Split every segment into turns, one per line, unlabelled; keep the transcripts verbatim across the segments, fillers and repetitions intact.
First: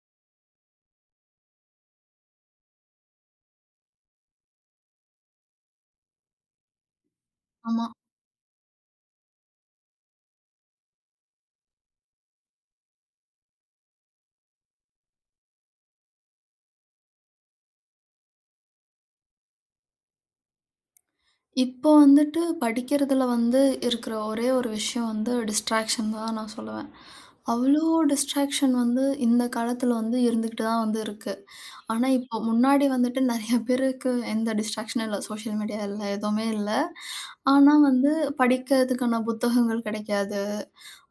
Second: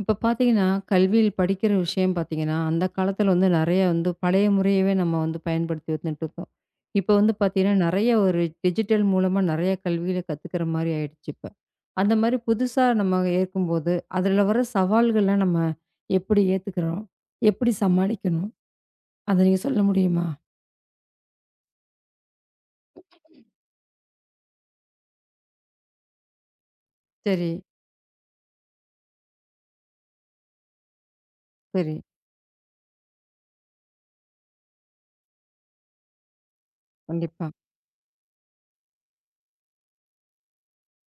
இப்ப பார்த்தீங்கன்னா, கல்வியில் படிக்கிற விஷயம் பார்த்தீங்கன்னா, அந்த காலத்துல வந்து நெறைய வந்து பழைய முறையவே நம்ம வந்து பயன்படுத்தி வந்துட்டுருக்கோம். இப்ப வந்து பார்த்தீங்கன்னா,
ஆமா.
நெறைய ஒரு டிஜிட்டல் மூலமா நெறைய கல்வியில கத்துக்கிற மாரி ஆயிடுச்சு இப்ப. அந்த மாரி புதுசா நம்ம ஏற்கும்போது, அதுல வர சவால்கள்லாம் நம்ம எப்படி ஏத்துக்கிறோம்? எப்படி சமாளிக்கணும்? அத நீங்க சொல்ல முடியுமா?
இப்போ வந்துட்டு படிக்கிறதுல வந்து இருக்கிற ஒரே ஒரு விஷயம் வந்து டிஸ்ட்ராக்ஷன் தான் நான் சொல்லுவேன்.
சரி,
அவ்ளோ டிஸ்ட்ராக்ஷன் வந்து இந்த காலத்துல வந்து இருந்துகிட்டு தான் வந்து இருக்கு.
சரி.
ஆனா, இப்போ முன்னாடி வந்துட்டு நெறைய பேருக்கு எந்த டிஸ்ட்ராக்ஷனும் இல்ல. சோசியல் மீடியா இல்ல, எதுவுமே இல்ல.
கண்டிப்பா,
ஆனா, வந்து படிக்கிறதுக்கான புத்தகங்கள் கிடைக்காது.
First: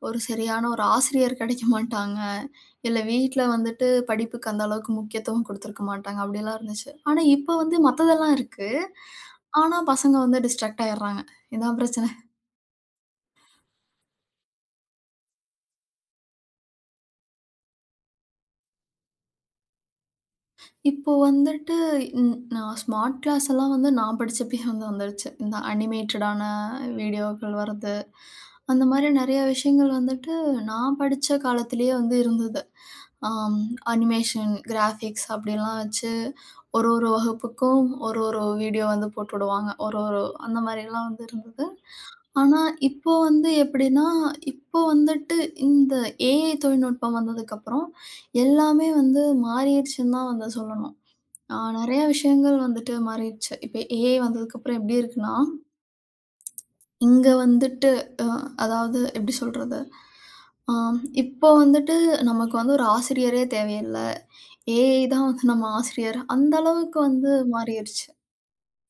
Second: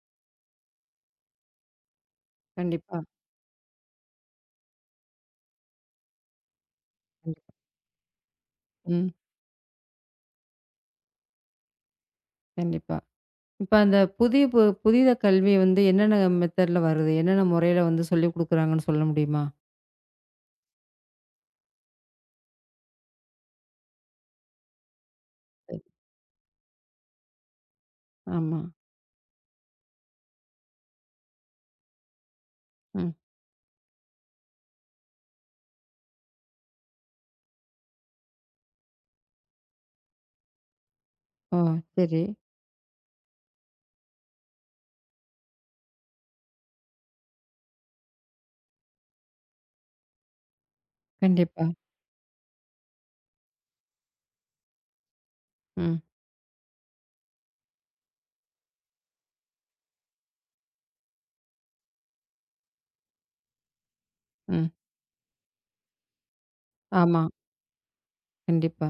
ஒரு சரியான ஒரு ஆசிரியர் கிடைக்க மாட்டாங்க.
கண்டிப்பா,
இல்ல வீட்ல வந்துட்டு படிப்புக்கு அந்த அளவுக்கு முக்கியத்துவம் குடுத்துருக்க மாட்டாங்க. அப்படிலாம் இருந்துச்சு. ஆனா
கண்டிப்பா.
இப்ப வந்து மத்ததெல்லாம் இருக்கு.
ம்.
ஆனா பசங்க வந்து டிஸ்ட்ராக்ட் ஆயிடுறாங்க. இதான் பிரச்சனை.
கண்டிப்பா. இப்ப அந்த புதிய பு புதித கல்வி வந்து என்னென்ன மெத்தட்ல வருது? என்னென்ன முறையில வந்து சொல்லிக் குடுக்குறாங்கன்னு சொல்ல முடியுமா?
இப்போ வந்துட்டு ம் நான் ஸ்மார்ட் கிளாஸ் எல்லாம் வந்து நான் படிச்சப்பயே வந்து வந்துருச்சு. இந்த
சரி.
அனிமேட்டடான வீடியோக்கள் வர்றது,
ஆமா.
அந்த மாரி நெறைய விஷயங்கள் வந்துட்டு நான் படிச்ச காலத்திலேயே வந்து இருந்தது.
ம்.
ஆம் அனிமேஷன், கிராஃபிக்ஸ் அப்படிலாம் வச்சு ஒரு ஒரு வகுப்புக்கும் ஒரு ஒரு வீடியோ வந்து போட்டுடுவாங்க. ஒரு ஒரு அந்த மாரிலாம் வந்து
ஓ!
இருந்தது.
சரி.
ஆனா, இப்போ வந்து எப்படின்னா, இப்போ வந்துட்டு இந்த ஏஐ தொழில்நுட்பம் வந்ததுக்கப்புறம், எல்லாமே வந்து மாறிருச்சுன்னு தான் வந்து சொல்லணும். அ
கண்டிப்பா.
நெறைய விஷயங்கள் வந்துட்டு மாறிருச்சு. இப்ப ஏஐ வந்ததுக்கப்புறம் எப்படி இருக்குன்னா,
ம்.
இங்க வந்துட்டு அ அதாவது எப்படி சொல்றது? அ இப்போ வந்துட்டு நமக்கு வந்து ஒரு ஆசிரியரே தேவையில்ல.
ம்.
ஏஐ தான் வந்து நம்ம ஆசிரியர். அந்த அளவுக்கு
ஆமா.
வந்து மாறிருச்சு.
கண்டிப்பா.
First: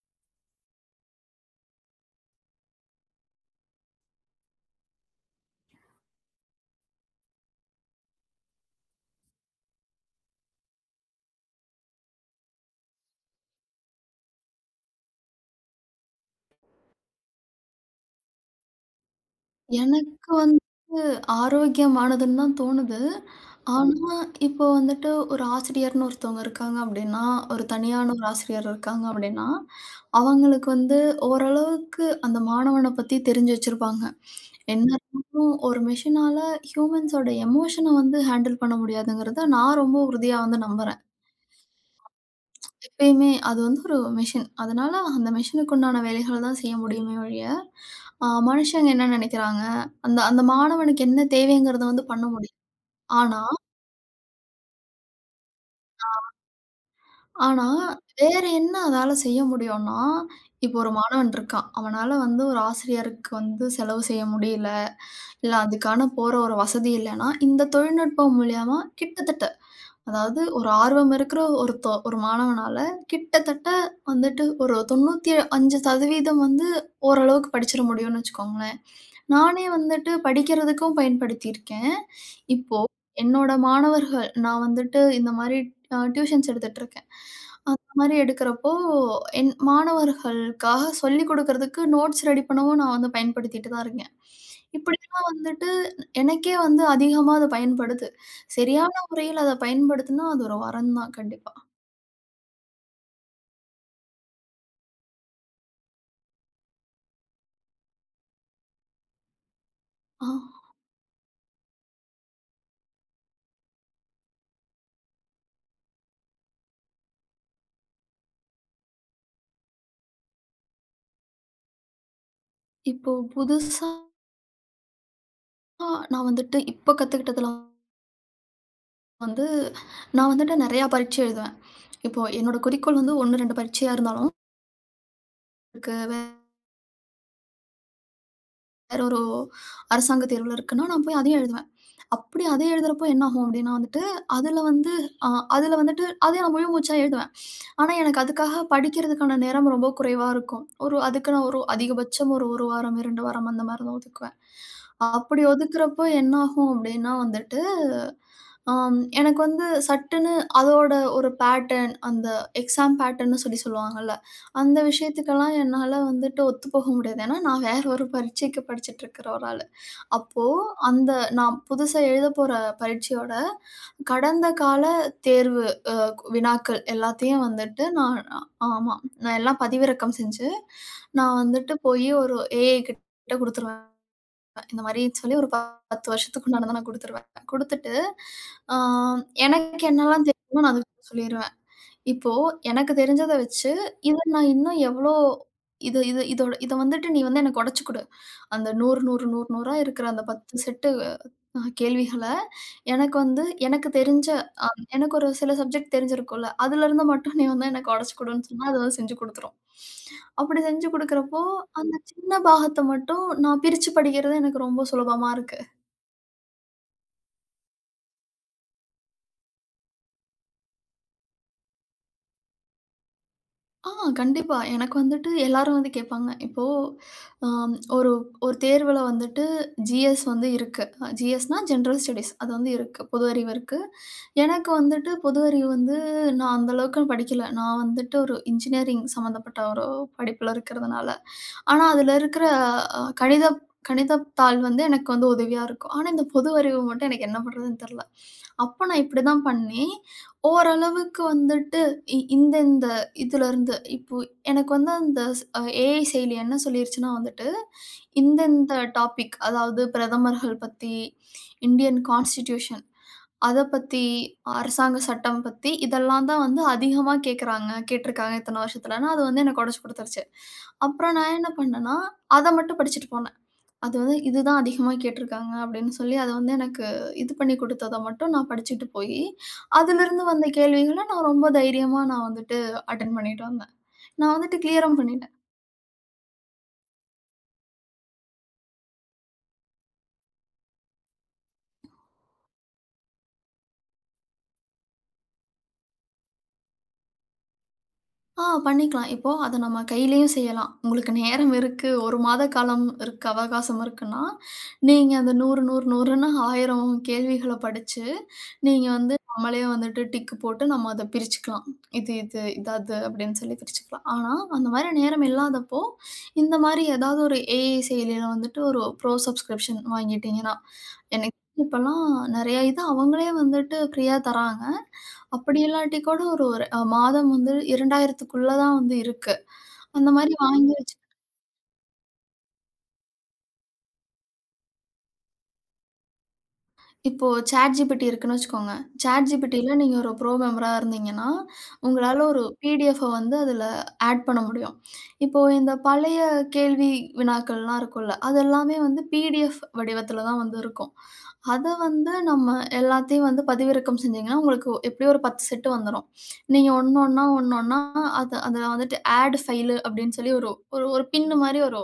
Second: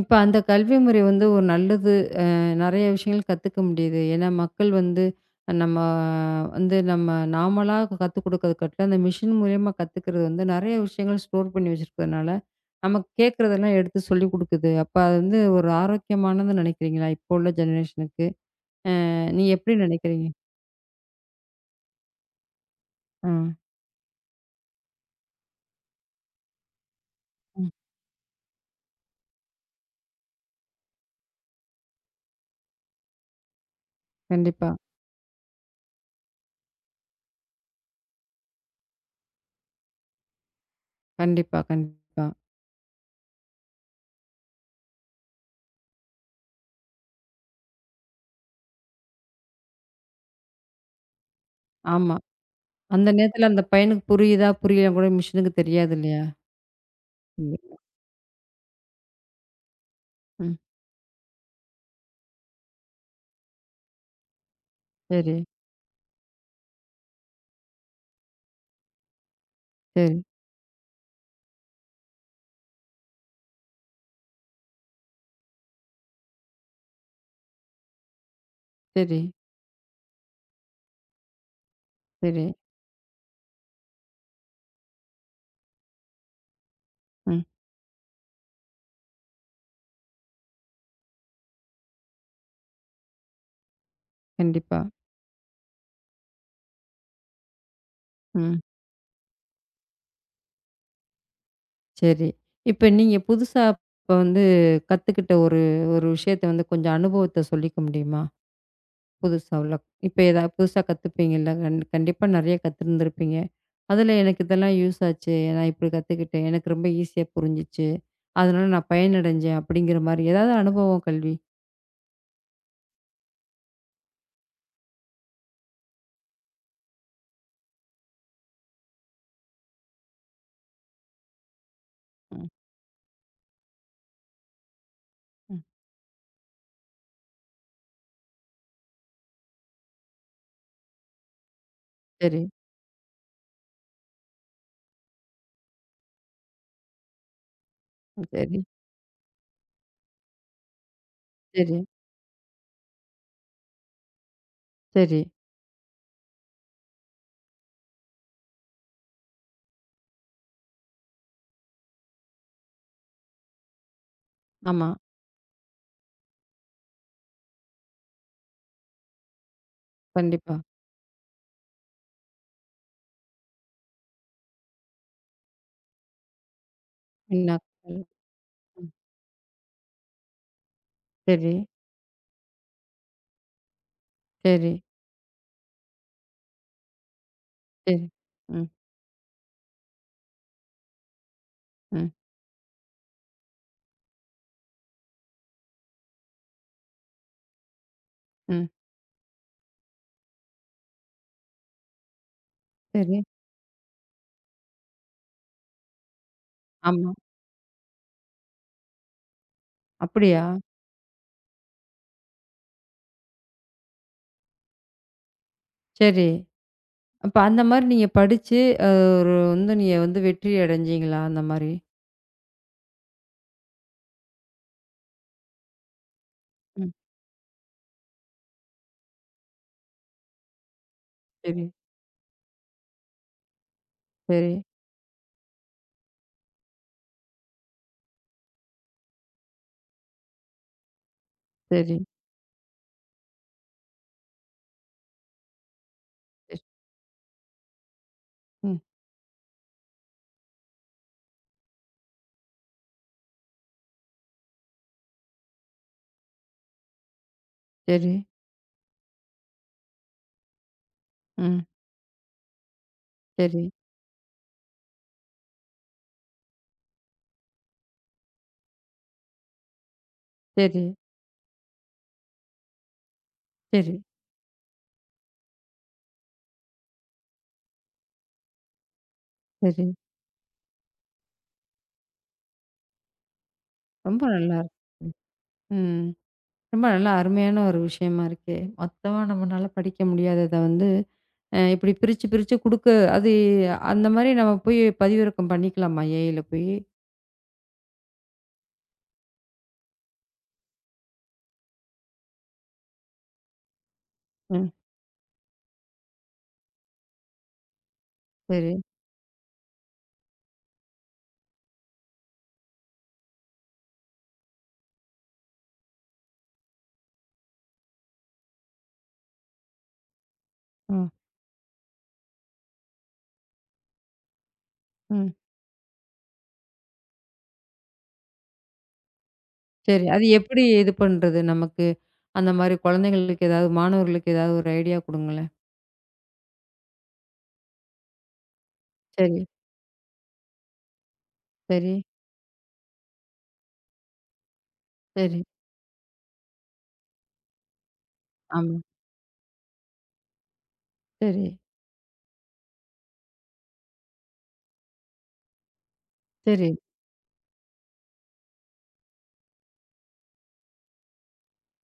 இப்ப அந்த கல்வி முறை வந்து ஒரு நல்லது. அ நெறைய விஷயங்கள் கத்துக்க முடியுது. ஏன்னா, மக்கள் வந்து நம்ம வந்து நம்ம நாமளா கத்துக் குடுக்கறது காட்டிலும், அந்த மிஷின் மூலியமா கத்துக்கிறது வந்து நெறைய விஷயங்கள் ஸ்டோர் பண்ணி வச்சிருக்கிறதுனால, நமக்கு கேட்கறதெல்லாம் எடுத்து சொல்லிக் குடுக்குது. அப்ப அது வந்து ஒரு ஆரோக்கியமானதுன்னு நெனைக்கிறீங்களா? இப்போ உள்ள ஜெனரேஷனுக்கு. அ நீங்க எப்படி நெனைக்கிறீங்க?
எனக்கு வந்து ஆரோக்கியமானதுன்னு தான் தோணுது. ம்.
ஆ.
ஆனா, இப்போ வந்துட்டு ஒரு ஆசிரியர்ன்னு ஒருத்தவங்க இருக்காங்க அப்டின்னா, ஒரு
ம்.
தனியான ஒரு ஆசிரியர் இருக்காங்க அப்டின்னா, அவங்களுக்கு வந்து ஓரளவுக்கு அந்த மாணவன பத்தி தெரிஞ்சு வச்சிருப்பாங்க.
கண்டிப்பா.
என்ன ம். இருந்தாலும் ஒரு மெஷினால ஹியூமன்ஸோட எமோஷன வந்து ஹேண்டில் பண்ண முடியாதுங்கிறத நான் ரொம்ப உறுதியா வந்து நம்புறேன்.
கண்டிப்பா, கண்டிப்பா.
எப்பயுமே அது வந்து ஒரு மெஷின். அதனால அந்த மெஷினுக்கு உண்டான வேலைகள தான் செய்ய முடியுமே ஒழிய, அ மனுஷங்க என்ன நெனைக்கிறாங்க, அந்த அந்த மாணவனுக்கு என்ன தேவைங்கிறத வந்து
ஆமா.
பண்ண முடியும்.
அந்த
ஆனா
நேரத்துல அந்த பையனுக்கு புரியுதா? புரியலையான்னு கூட மிஷினுக்கு தெரியாது இல்லையா? இல்ல.
ஆனா வேற என்ன அதால செய்ய முடியும்னா,
ம்.
இப்போ ஒரு மாணவன் இருக்கான். அவனால வந்து ஒரு ஆசிரியருக்கு வந்து செலவு செய்ய முடியல,
சரி,
இல்ல அதுக்கான போற ஒரு வசதி இல்லன்னா, இந்த தொழில்நுட்பம் மூலியமா கிட்டத்தட்ட
சரி,
அதாவது ஒரு ஆர்வம் இருக்கிற ஒருத்த ஒரு மாணவனால கிட்டத்தட்ட வந்துட்டு ஒரு தொண்ணூற்று ஐந்து சதவீதம் வந்து ஓரளவுக்கு படிச்சிட முடியும்னு வச்சுக்கோங்களேன்.
சரி,
நானே வந்துட்டு படிக்கிறதுக்கும் பயன்படுத்தியிருக்கேன்.
சரி.
இப்போ என்னோட மாணவர்கள் நான் வந்துட்டு இந்த மாரி அ டியூஷன்ஸ் எடுத்துட்டுருக்கேன்.
ம்.
அந்த மாரி எடுக்கிறப்போ, என் மாணவர்களுக்காக சொல்லிக் குடுக்கறதுக்கு நோட்ஸ் ரெடி பண்ணவும் நான் வந்து பயன்படுத்திட்டு தான் இருக்கேன்.
கண்டிப்பா.
இப்படிலாம் வந்துட்டு எனக்கே வந்து அதிகமா அது பயன்படுது.
ம்.
சரியா முறையில அத பயன்படுத்துனா, அது ஒரு வரம் தான் கண்டிப்பா.
சரி. இப்ப நீங்க புதுசா இப்ப வந்து கத்துக்கிட்ட ஒரு ஒரு விஷயத்த வந்து கொஞ்சம் அனுபவத்த சொல்லிக்க முடியுமா? புதுசா உள்ள இப்ப
ஆ
ஏதா புதுசா கத்துப்பீங்கல்ல. கண் கண்டிப்பா நெறைய கத்துருந்துருப்பீங்க. அதுல எனக்கு இதெல்லாம் யூஸ் ஆச்சு. நான் இப்படி கத்துக்கிட்டேன். எனக்கு ரொம்ப ஈஸியா புரிஞ்சுச்சு. அதனால நான் பயனடைஞ்சேன் அப்படிங்கிற மாரி ஏதாவது அனுபவம் கல்வி?
இப்போ புதுசா நான் வந்துட்டு இப்ப கத்துக்கிட்டதுல வந்து, நான் வந்துட்டு நெறையா பரீட்சை எழுதுவேன். இப்போ
ம்.
என்னோட குறிக்கோள் வந்து ஒன்று, இரண்டு பரீட்சையா இருந்தாலும்,
ம்.
எனக்கு வேற ஒரு அரசாங்க தேர்வுல இருக்குன்னா, நான் போய் அதையும் எழுதுவேன்.
சரி,
அப்படி அதே எழுதுறப்போ என்னாகும் அப்படின்னா வந்துட்டு, அதில வந்து அ அதில வந்துட்டு அதே நான் முழு மூச்சா எழுதுவேன். ஆனா, எனக்கு
சரி,
அதுக்காக படிக்கிறதுக்கான நேரம் ரொம்ப குறைவா இருக்கும். ஒரு அதுக்கு நான் ஒரு
சரி,
அதிகபட்சம் ஒரு 1 வாரம், இரண்டு வாரம் அந்த மாரி தான் ஒதுக்குவேன்.
சரி.
அப்படி ஒதுக்குறப்போ என்னாகும் அப்படின்னா வந்துட்டு, ஆம் எனக்கு வந்து சட்டுன்னு அதோட ஒரு பேட்டர்ன் அந்த எக்ஸாம் பேட்டர்ன்னு சொல்லி சொல்லுவாங்கல்ல, அந்த
ஆமா.
விஷயத்துக்கெல்லாம் என்னால வந்துட்டு ஒத்துப்போக முடியாது. ஏன்னா, நான் வேற ஒரு பரீட்சைக்கு படிச்சுட்டு இருக்கிற ஒரு ஆளு. அப்போ
கண்டிப்பா.
அந்த நான் புதுசா எழுதப்போற பரீட்சையோட கடந்த கால தேர்வு அ வினாக்கள் எல்லாத்தையும் வந்துட்டு
பின்னாட்கள்.
நான்
ம்.
ஆமா. நான் எல்லாம் பதிவிறக்கம் செஞ்சு, நான்
சரி,
வந்துட்டு போயி ஒரு ஏஐ கிட்ட குடுத்துருவேன்.
சரி,
இந்த மாரி சொல்லி ஒரு பத்து வருஷத்துக்கு முன்னாடி நான் குடுத்துருவேன். குடுத்துட்டு,
சரி. ம்,
ஆ எனக்கு என்னலாம் தெரியுமோ நான் அதுக்கு சொல்லிருவேன்.
ம்,
இப்போ எனக்கு தெரிஞ்சத வச்சு, இத நான் இன்னும் எவ்ளோ இது இது இதோட இத வந்துட்டு நீ வந்து எனக்கு உடைச்சு குடு.
ம்.
அந்த நூறு, நூறு, நூறு, நூறு இருக்கிற அந்த பத்து செட்டு அ கேள்விகள, எனக்கு
சரி.
வந்து எனக்கு தெரிஞ்ச எனக்கு ஒரு சில சப்ஜெக்ட் தெரிஞ்சிருக்கும்ல, அதுலருந்து
ஆமா.
மட்டும் நீ வந்து எனக்கு உடைச்சு குடுன்னு சொன்னா, அது வந்து செஞ்சு குடுத்துரும்.
அப்படியா?
அப்படி செஞ்சு குடுக்குறப்போ, அந்த சின்ன பாகத்த மட்டும் நான் பிரிச்சு படிக்கிறது எனக்கு ரொம்ப சுலபமா இருக்கு.
சரி. அப்ப அந்த மாரி நீங்க படிச்சு, அ ஒரு வந்து நீங்க வந்து வெற்றி அடைஞ்சீங்களா? அந்த மாரி.
ஆ, கண்டிப்பா. எனக்கு வந்துட்டு எல்லாரும் வந்து கேட்பாங்க. இப்போ
ம்.
அம் ஒரு ஒரு தேர்வுல வந்துட்டு ஜிஎஸ் வந்து இருக்கு. ஜிஎஸ்னா
சரி,
ஜெனரல் ஸ்டடீஸ் அது வந்து இருக்கு. பொது அறிவு இருக்கு.
சரி,
எனக்கு வந்துட்டு பொது அறிவு வந்து நான் அந்த அளவுக்கு படிக்கல. நான் வந்துட்டு ஒரு இன்ஜினியரிங் சம்மந்தப்பட்ட ஒரு படிப்புல இருக்கிறதுனால, ஆனா
சரி,
அதுல இருக்கிற அ கணிதம் கணிதத்தாள் வந்து எனக்கு வந்து உதவியா இருக்கும். ஆனா இந்த பொது
சரி.
அறிவு மட்டும் எனக்கு என்ன பண்றதுன்னு தெரியல.
ம்.
அப்ப நான் இப்படிதான் பண்ணேன். ஓரளவுக்கு வந்துட்டு இ இந்த இந்த இதுலருந்து இப்போ எனக்கு வந்து அந்த ஸ் ஏஐ செயலி என்ன சொல்லிருச்சுன்னா வந்துட்டு,
சரி.
இந்த இந்த டாபிக் அதாவது பிரதமர்கள் பத்தி,
ம்.
இந்தியன் கான்ஸ்டிடியூஷன் அத
சரி,
பத்தி, அரசாங்க சட்டம் பத்தி இதெல்லாம் தான் வந்து அதிகமா கேட்குறாங்க. கேட்டிருக்காங்க இத்தன வருஷத்துலன்னு அது வந்து எனக்கு உடைச்சு குடுத்துருச்சு.
சரி,
அப்புறம் நான் என்ன பண்ணேன்னா, அத மட்டும் படிச்சுட்டு போனேன்.
சரி,
அது வந்து இதுதான் அதிகமா கேட்டிருக்காங்க அப்படின்னு சொல்லி அத வந்து எனக்கு இது பண்ணி குடுத்தத மட்டும் நான் படிச்சுட்டு போயி,
சரி.
அதிலிருந்து வந்த கேள்விகள நான் ரொம்ப தைரியமா நான் வந்துட்டு அட்டெண்ட் பண்ணிட்டு வந்தேன்.
ரொம்ப
நான்
நல்லா
வந்துட்டு
இருக்கு.
கிளியரும் பண்ணிட்டேன்.
ம். ரொம்ப நல்லா அருமையான ஒரு விஷயமா இருக்கே. மொத்தமா நம்மனால படிக்க முடியாதத வந்து, அ இப்படி பிரிச்சு, பிரிச்சு குடுக்க அது அந்த மாரி நம்ம போய் பதிவிறக்கம் பண்ணிக்கலாமா? ஏஐல போயி?
ஆ, பண்ணிக்கலாம். இப்போ அத நம்ம கையிலயும் செய்யலாம். உங்களுக்கு நேரம் இருக்கு. ஒரு மாத காலம் இருக்கு, அவகாசம் இருக்குன்னா,
ம்.
நீங்க அந்த நூறு, நூறு, 100ன்னு ஆயிரம் கேள்விகள படிச்சு,
சரி.
நீங்க வந்து நம்மளே வந்துட்டு டிக் போட்டு நம்ம அத பிரிச்சுக்கலாம். இது இது, இது அது அப்படின்னு சொல்லி பிரிச்சுக்கலாம். ஆனா, அந்த மாரி நேரம் இல்லாதப்போ, இந்த மாரி ஏதாவது ஒரு ஏஐ செயலியில வந்துட்டு ஒரு ப்ரோ சப்ஸ்கிரிப்ஷன் வாங்கிட்டீங்கன்னா,
ம்.
எனக்கு இப்பலாம் நெறைய இது அவங்களே வந்துட்டு ஃப்ரீயா தராங்க.
ம்.
அப்படி இல்லாட்டி கூட ஒரு ஒரு அ மாதம் வந்து இரண்டாயிரத்துக்குள்ள தான் வந்து இருக்கு.
சரி.
அந்த
அது
மாரி
எப்படி
வாங்கி
இது
வச்சு
பண்றது நமக்கு? அந்த மாரி குழந்தைங்களுக்கு ஏதாவது மாணவர்களுக்கு ஏதாவது ஒரு ஐடியா குடுங்களேன்.
இப்போ ChatGPT இருக்குன்னு வச்சுக்கோங்க.
சரி,
ChatGPTல நீங்க ஒரு ப்ரோ மெம்பரா இருந்தீங்கன்னா,
சரி,
உங்களால ஒரு பிடிஎஃப்ப வந்து அதுல ஆட் பண்ண முடியும்.
சரி.
இப்போ இந்த பழைய கேள்வி வினாக்கள்லாம் இருக்கும்ல, அது
ஆமா.
எல்லாமே வந்து பிடிஎஃப் வடிவத்துல தான் வந்து இருக்கும்.
சரி,
அத வந்து நம்ம எல்லாத்தையும் வந்து பதிவிறக்கம் செஞ்சீங்கன்னா, உங்களுக்கு எப்படியும் ஒரு பத்து செட்டு வந்துரும்.
சரி,
நீங்க ஒண்ணு ஒண்ணா, ஒண்ணு ஒண்ணா அது அதுல வந்துட்டு ஆட் ஃபைலு அப்படின்னு சொல்லி ஒரு ஒரு ஒரு பின்னு மாரி ஒரு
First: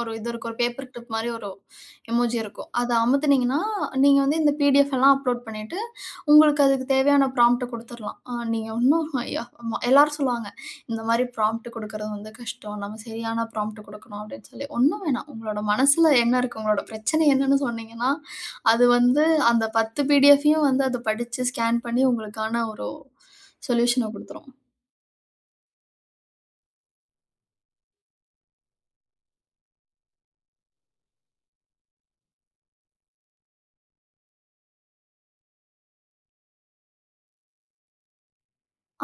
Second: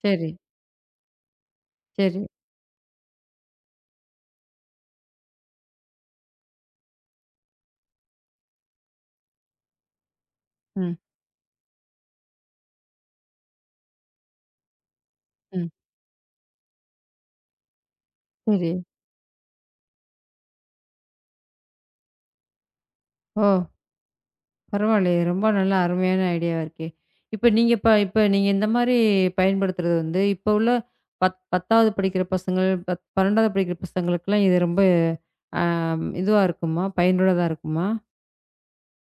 ஒரு இது
சரி,
இருக்கும். ஒரு பேப்பர் கிளிப் மாரி ஒரு
சரி.
எமோஜி இருக்கும். அத அமுத்துனீங்கன்னா, நீங்க வந்து இந்த பிடிஎஃப் எல்லாம் அப்லோட் பண்ணிட்டு, உங்களுக்கு அதுக்கு தேவையான ப்ராம்ப்ட்ட குடுத்துறலாம். அ நீங்க இன்னும் ய ம எல்லாரும் சொல்லுவாங்க,
ம்,
"இந்த மாரி ப்ராம்ப்ட் குடுக்கறது வந்து கஷ்டம். நம்ம சரியான ப்ராம்ப்ட் குடுக்கணும்" அப்படின்னு சொல்லி. ஒண்ணும் வேணாம். உங்களோட
ம்.
மனசுல என்ன இருக்கு? உங்களோட பிரச்சனை என்னன்னு சொன்னீங்கன்னா,
சரி.
அது வந்து அந்த பத்து பிடிஎஃப்பையும் வந்து அது படிச்சு ஸ்கேன் பண்ணி உங்களுக்கான ஒரு
ஓ!
சொல்யூஷன குடுத்துரும்.
பரவாயில்லையே! ரொம்ப நல்லா அருமையான ஐடியாவா இருக்கே! இப்ப நீங்க இப்ப இப்ப நீங்க இந்த மாரி பயன்படுத்துறது வந்து, இப்ப உள்ள பத் 10வது படிக்கிற பசங்கள், பத் 12வது படிக்கிற பசங்களுக்கெல்லாம் இது ரொம்ப அ இதுவா இருக்குமா? பயனுள்ளதா இருக்குமா?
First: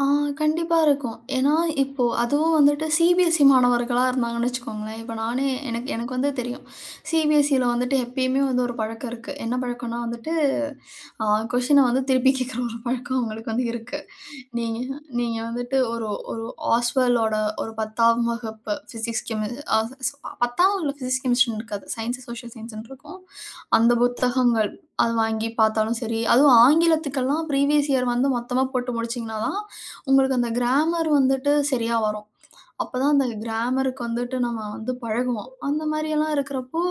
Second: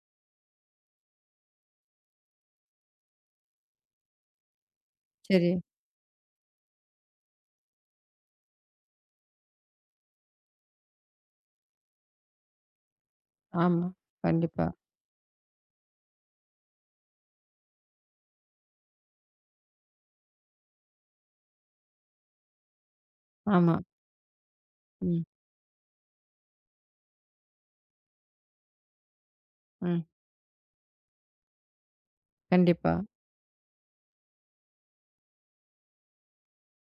ஆ, கண்டிப்பா இருக்கும். ஏன்னா, இப்போ அதுவும் வந்துட்டு சிபிஎஸ்இ மாணவர்களா இருந்தாங்கன்னு வச்சுக்கோங்களேன். இப்ப நானே
சரி.
எனக்கு எனக்கு வந்து தெரியும். சிபிஎஸ்இல வந்துட்டு எப்பயுமே வந்து ஒரு பழக்கம் இருக்கு. என்ன பழக்கம்னா வந்துட்டு, அ கொஸ்டின வந்து திருப்பி கேட்குற ஒரு பழக்கம் அவங்களுக்கு வந்து
ஆமா.
இருக்கு.
கண்டிப்பா.
நீங்க நீங்க வந்துட்டு ஒரு ஒரு ஆஸ்வெல்லோட ஒரு பத்தாம் வகுப்பு ஃபிசிக்ஸ் கெமி அ பத்தாம் வகுப்புல ஃபிசிக்ஸ், கெமிஸ்ட்ரின்னு இருக்காது. சயன்ஸ், சோஷியல் சயன்ஸ்ன்னு இருக்கும்.
ஆமா.
அந்த புத்தகங்கள் அது
ம்,
வாங்கி பார்த்தாலும் சரி, அதுவும் ஆங்கிலத்துக்கெல்லாம் ப்ரீவியஸ் இயர் வந்து மொத்தமா போட்டு முடிச்சீங்கன்னா தான்,
ம்.
உங்களுக்கு அந்த கிராமர் வந்துட்டு சரியா வரும்.
கண்டிப்பா.
அப்பதான் அந்த கிராமருக்கு வந்துட்டு நம்ம வந்து பழகுவோம். அந்த மாரியெல்லாம் இருக்கிறப்போ,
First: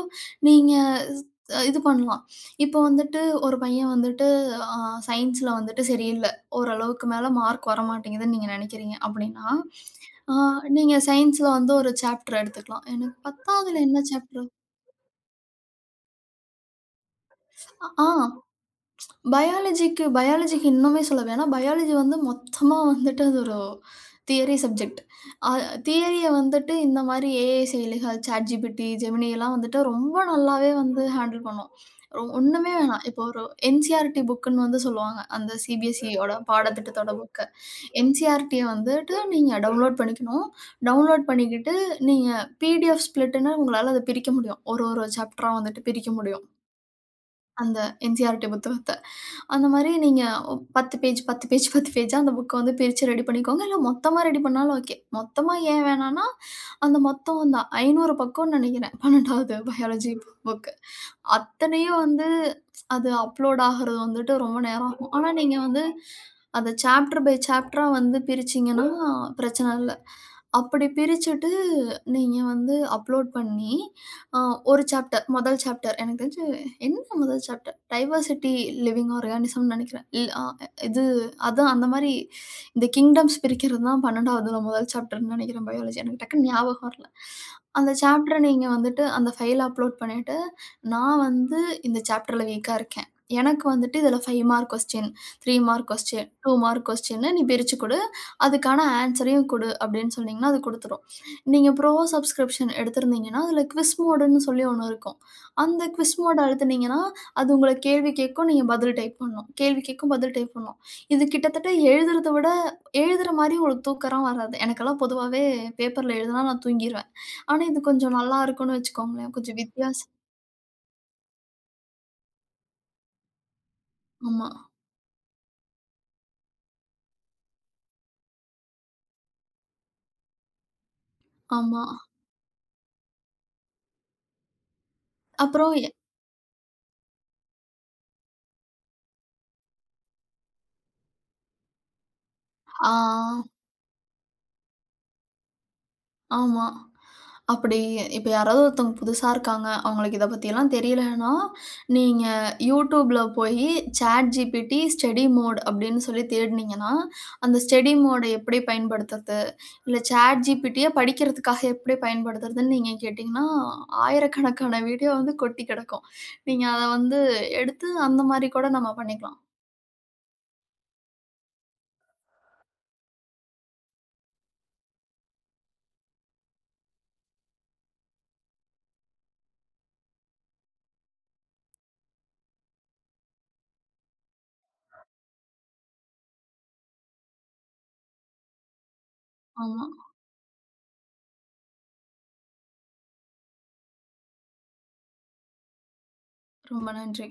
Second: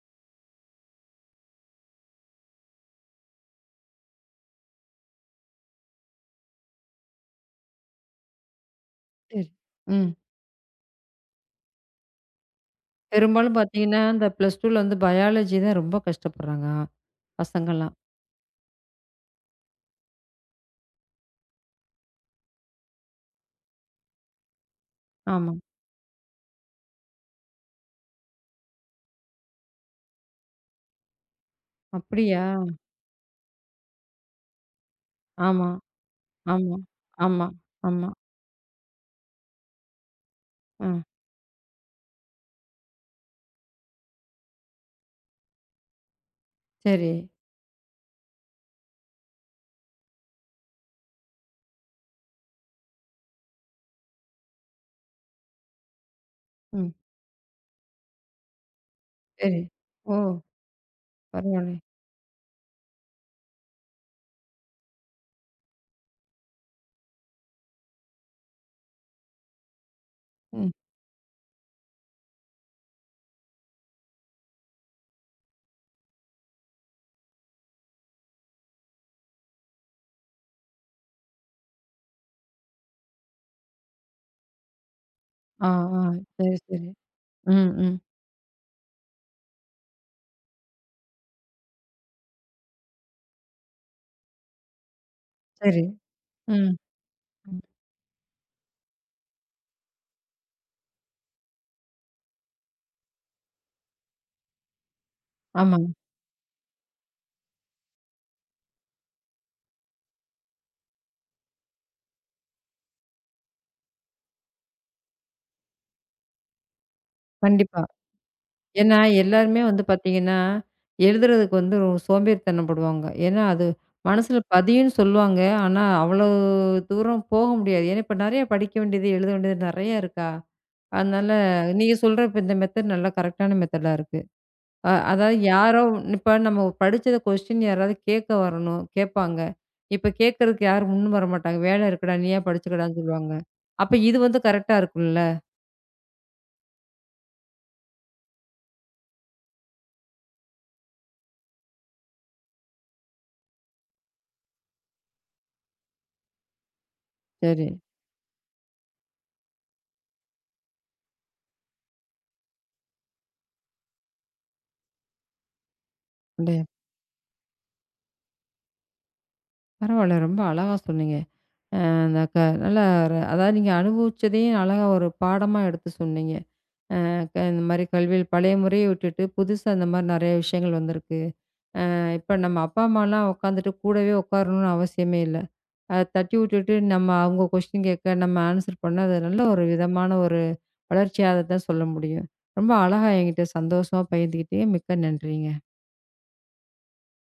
நீங்க ஸ் இது பண்ணலாம். இப்போ வந்துட்டு ஒரு பையன் வந்துட்டு அ சயின்ஸ்ல வந்துட்டு சரியில்ல. ஓரளவுக்கு மேல மார்க் வரமாட்டேங்குதுன்னு நீங்க நினைக்கிறீங்க
சரி.
அப்படின்னா,
ம்.
அ நீங்க சயின்ஸ்ல வந்து ஒரு சாப்டர் எடுத்துக்கலாம். எனக்கு
பெரும்பாலும்
பத்தாவதுல
பார்த்தீங்கன்னா,
என்ன
இந்த
சாப்டர்?
பிளஸ் டூல வந்து பயாலஜி தான் ரொம்ப கஷ்டப்படுறாங்க பசங்கள்லாம்.
ஆ, பயாலஜிக்கு பயாலஜிக்கு இன்னுமே சொல்ல வேணாம். பயாலஜி வந்து மொத்தமா வந்துட்டு அது ஒரு தியரி சப்ஜெக்ட். அ
ஆமா.
தியரிய வந்துட்டு இந்த மாரி ஏஐ செயலிகள், ChatGPT, Gemini எல்லாம் வந்துட்டு ரொம்ப நல்லாவே வந்து ஹேண்டில் பண்ணும். ரொ
அப்படியா?
ஒண்ணுமே வேணாம். இப்போ ஒரு என்சிஇஆர்டி புக்குன்னு வந்து சொல்லுவாங்க. அந்த
ஆமா,
சிபிஎஸ்இயோட
ஆமா,
பாடத்திட்டத்தோட
ஆமா,
புக்க.
ஆமா.
என்சிஇஆர்டிய வந்துட்டு நீங்க டவுன்லோட் பண்ணிக்கணும்.
ஆ.
டவுன்லோட் பண்ணிக்கிட்டு நீங்க பிடிஎஃப் ஸ்ப்ளிட்டுன்னு உங்களால அத பிரிக்க முடியும். ஒரு ஒரு சாப்டரா வந்துட்டு பிரிக்க முடியும்.
சரி.
அந்த என்சிஇஆர்டி புத்தகத்த. அந்த மாரி நீங்க பத்து பேஜ், பத்து பேஜ், பத்து பேஜா அந்த புக்க வந்து பிரிச்சு ரெடி பண்ணிக்கோங்க. இல்ல மொத்தமா ரெடி பண்ணாலும் ஓகே. மொத்தமா ஏன் வேணான்னா,
ம்.
அந்த மொத்தம் அந்த ஐநூறு பக்கம்னு நெனைக்கிறேன். பன்னிரண்டாவது
சரி.
பயாலஜி
ஓ!
புக்.
பரவாயில்லை.
அத்தனையும் வந்து அது அப்லோட் ஆகுறது வந்துட்டு ரொம்ப நேரம் ஆகும். ஆனா, நீங்க வந்து அத சாப்டர் பை சாப்டரா வந்து பிரிச்சீங்கன்னா பிரச்சனை இல்ல.
ம்.
அப்படி பிரிச்சுட்டு நீங்க வந்து அப்லோட் பண்ணி, அ ஒரு சாப்டர் முதல் சாப்டர் எனக்கு தெரிஞ்சு என்ன முதல் சாப்டர்? டைவர்சிட்டி லிவிங் ஆர்கானிசம்னு நெனைக்கிறேன். இல் அ இது அதான் அந்த மாரி இந்த கிங்டம்ஸ் பிரிக்கிறது தான் பன்னிரண்டாவதுல முதல் சாப்டர்ன்னு நெனைக்கிறேன்
ஆ,
பயாலஜி.
ஆ.
எனக்கு டக்குன்னு
சரி, சரி.
ஞாபகம் வரல.
ம்,
அந்த
ம்.
சாப்டர நீங்க வந்துட்டு அந்த ஃபைல அப்லோட் பண்ணிட்டு நான் வந்து இந்த சாப்டர்ல வீக்கா இருக்கேன். எனக்கு வந்துட்டு இதில ஐந்து மார்க் கொஸ்டின், மூன்று
சரி.
மார்க் கொஸ்டின், இரண்டு
ம்,
மார்க் கொஸ்டின்னு நீ
ம்.
பிரிச்சு குடு. அதுக்கான ஆன்ஸரையும் குடு அப்படின்னு சொன்னீங்கன்னா, அது குடுத்துரும். நீங்க ப்ரோ சப்ஸ்கிரிப்ஷன் எடுத்திருந்தீங்கன்னா, அதில குவிஸ் மோடுன்னு சொல்லி ஒண்ணு இருக்கும்.
ஆமா.
அந்த குவிஸ் மோட் அழுத்துனீங்கன்னா, அது உங்களுக்கு கேள்வி கேட்கும். நீங்க பதில் டைப் பண்ணணும். கேள்வி கேட்கும், பதில் டைப் பண்ணணும். இது கிட்டத்தட்ட எழுதுறத விட எழுதுற மாரி உங்களுக்கு தூக்கம்லாம் வராது. எனக்கெல்லாம் பொதுவாவே பேப்பர்ல எழுதுனா நான் தூங்கிருவேன். ஆனா,
கண்டிப்பா.
இது கொஞ்சம் நல்லா இருக்கும்னு
ஏன்னா,
வச்சுக்கோங்களேன். கொஞ்சம்
எல்லாருமே வந்து
வித்தியாசம்.
பார்த்தீங்கன்னா, எழுதுறதுக்கு வந்து ரொ சோம்பேறித்தனம் படுவாங்க. ஏன்னா, அது மனசுல
ஆமா.
பதியும்ன்னு சொல்லுவாங்க. ஆனா, அவ்வளோ தூரம் போக முடியாது. ஏன்னா, இப்ப நெறைய படிக்க வேண்டியது, எழுத வேண்டியது நெறைய இருக்கா? அதனால
ஆமா.
நீங்க சொல்ற இப்ப இந்த மெத்தட் நல்லா கரெக்ட்டான மெத்தடா இருக்கு. அ அதாவது
அப்புறம்
யாரோ
எ
இப்ப நம்ம படிச்சத கொஸ்டின் யாராவது கேட்க வரணும், கேட்பாங்க. இப்ப கேட்கறதுக்கு யாரும் முன்னும் வரமாட்டாங்க. "வேலை இருக்குடா, நீயா படிச்சுக்கடான்னு" சொல்லுவாங்க.
ஆ
அப்ப இது வந்து கரெக்ட்டா இருக்கும்ல.
ஆமா. அப்படி இப்ப யாராவது ஒருத்தவங்க புதுசா இருக்காங்க. அவங்களுக்கு இத பத்தியெல்லாம் தெரியலன்னா, நீங்க YouTubeல போயி ChatGPT ஸ்டடி மோட் அப்படின்னு சொல்லி தேடுனீங்கன்னா, அந்த
சரி.
ஸ்டடி மோட எப்படி பயன்படுத்துறது? இல்ல ChatGPTய படிக்கிறதுக்காக எப்படி பயன்படுத்துறதுன்னு நீங்க கேட்டீங்கன்னா, ஆயிரக்கணக்கான வீடியோ வந்து கொட்டி கிடக்கும். நீங்க அத வந்து எடுத்து அந்த மாரி கூட நம்ம பண்ணிக்கலாம்.
பரவால்ல. ரொம்ப அழகா சொன்னீங்க. அ அந்த க நல்லா ர அதாவது நீங்க அனுபவிச்சதையும் அழகா ஒரு பாடமா எடுத்து சொன்னீங்க. அ க இந்த மாரி கல்வியில் பழைய முறைய விட்டுட்டு, புதுசா இந்த மாரி நெறைய விஷயங்கள் வந்திருக்கு. அ இப்ப நம்ம அப்பா, அம்மாலாம் உட்காந்துட்டு கூடவே உட்காரணும்னு அவசியமே இல்ல. அத தட்டி விட்டுட்டு நம்ம அவங்க கொஸ்டின் கேட்க, நம்ம ஆன்சர் பண்ண, அது நல்ல ஒரு
ஆமா.
விதமான ஒரு வளர்ச்சியா அத தான் சொல்ல முடியும். ரொம்ப அழகா என்கிட்ட சந்தோஷமா பகிர்ந்துக்கிட்டீங்க. மிக்க நன்றிங்க.
ரொம்ப நன்றி.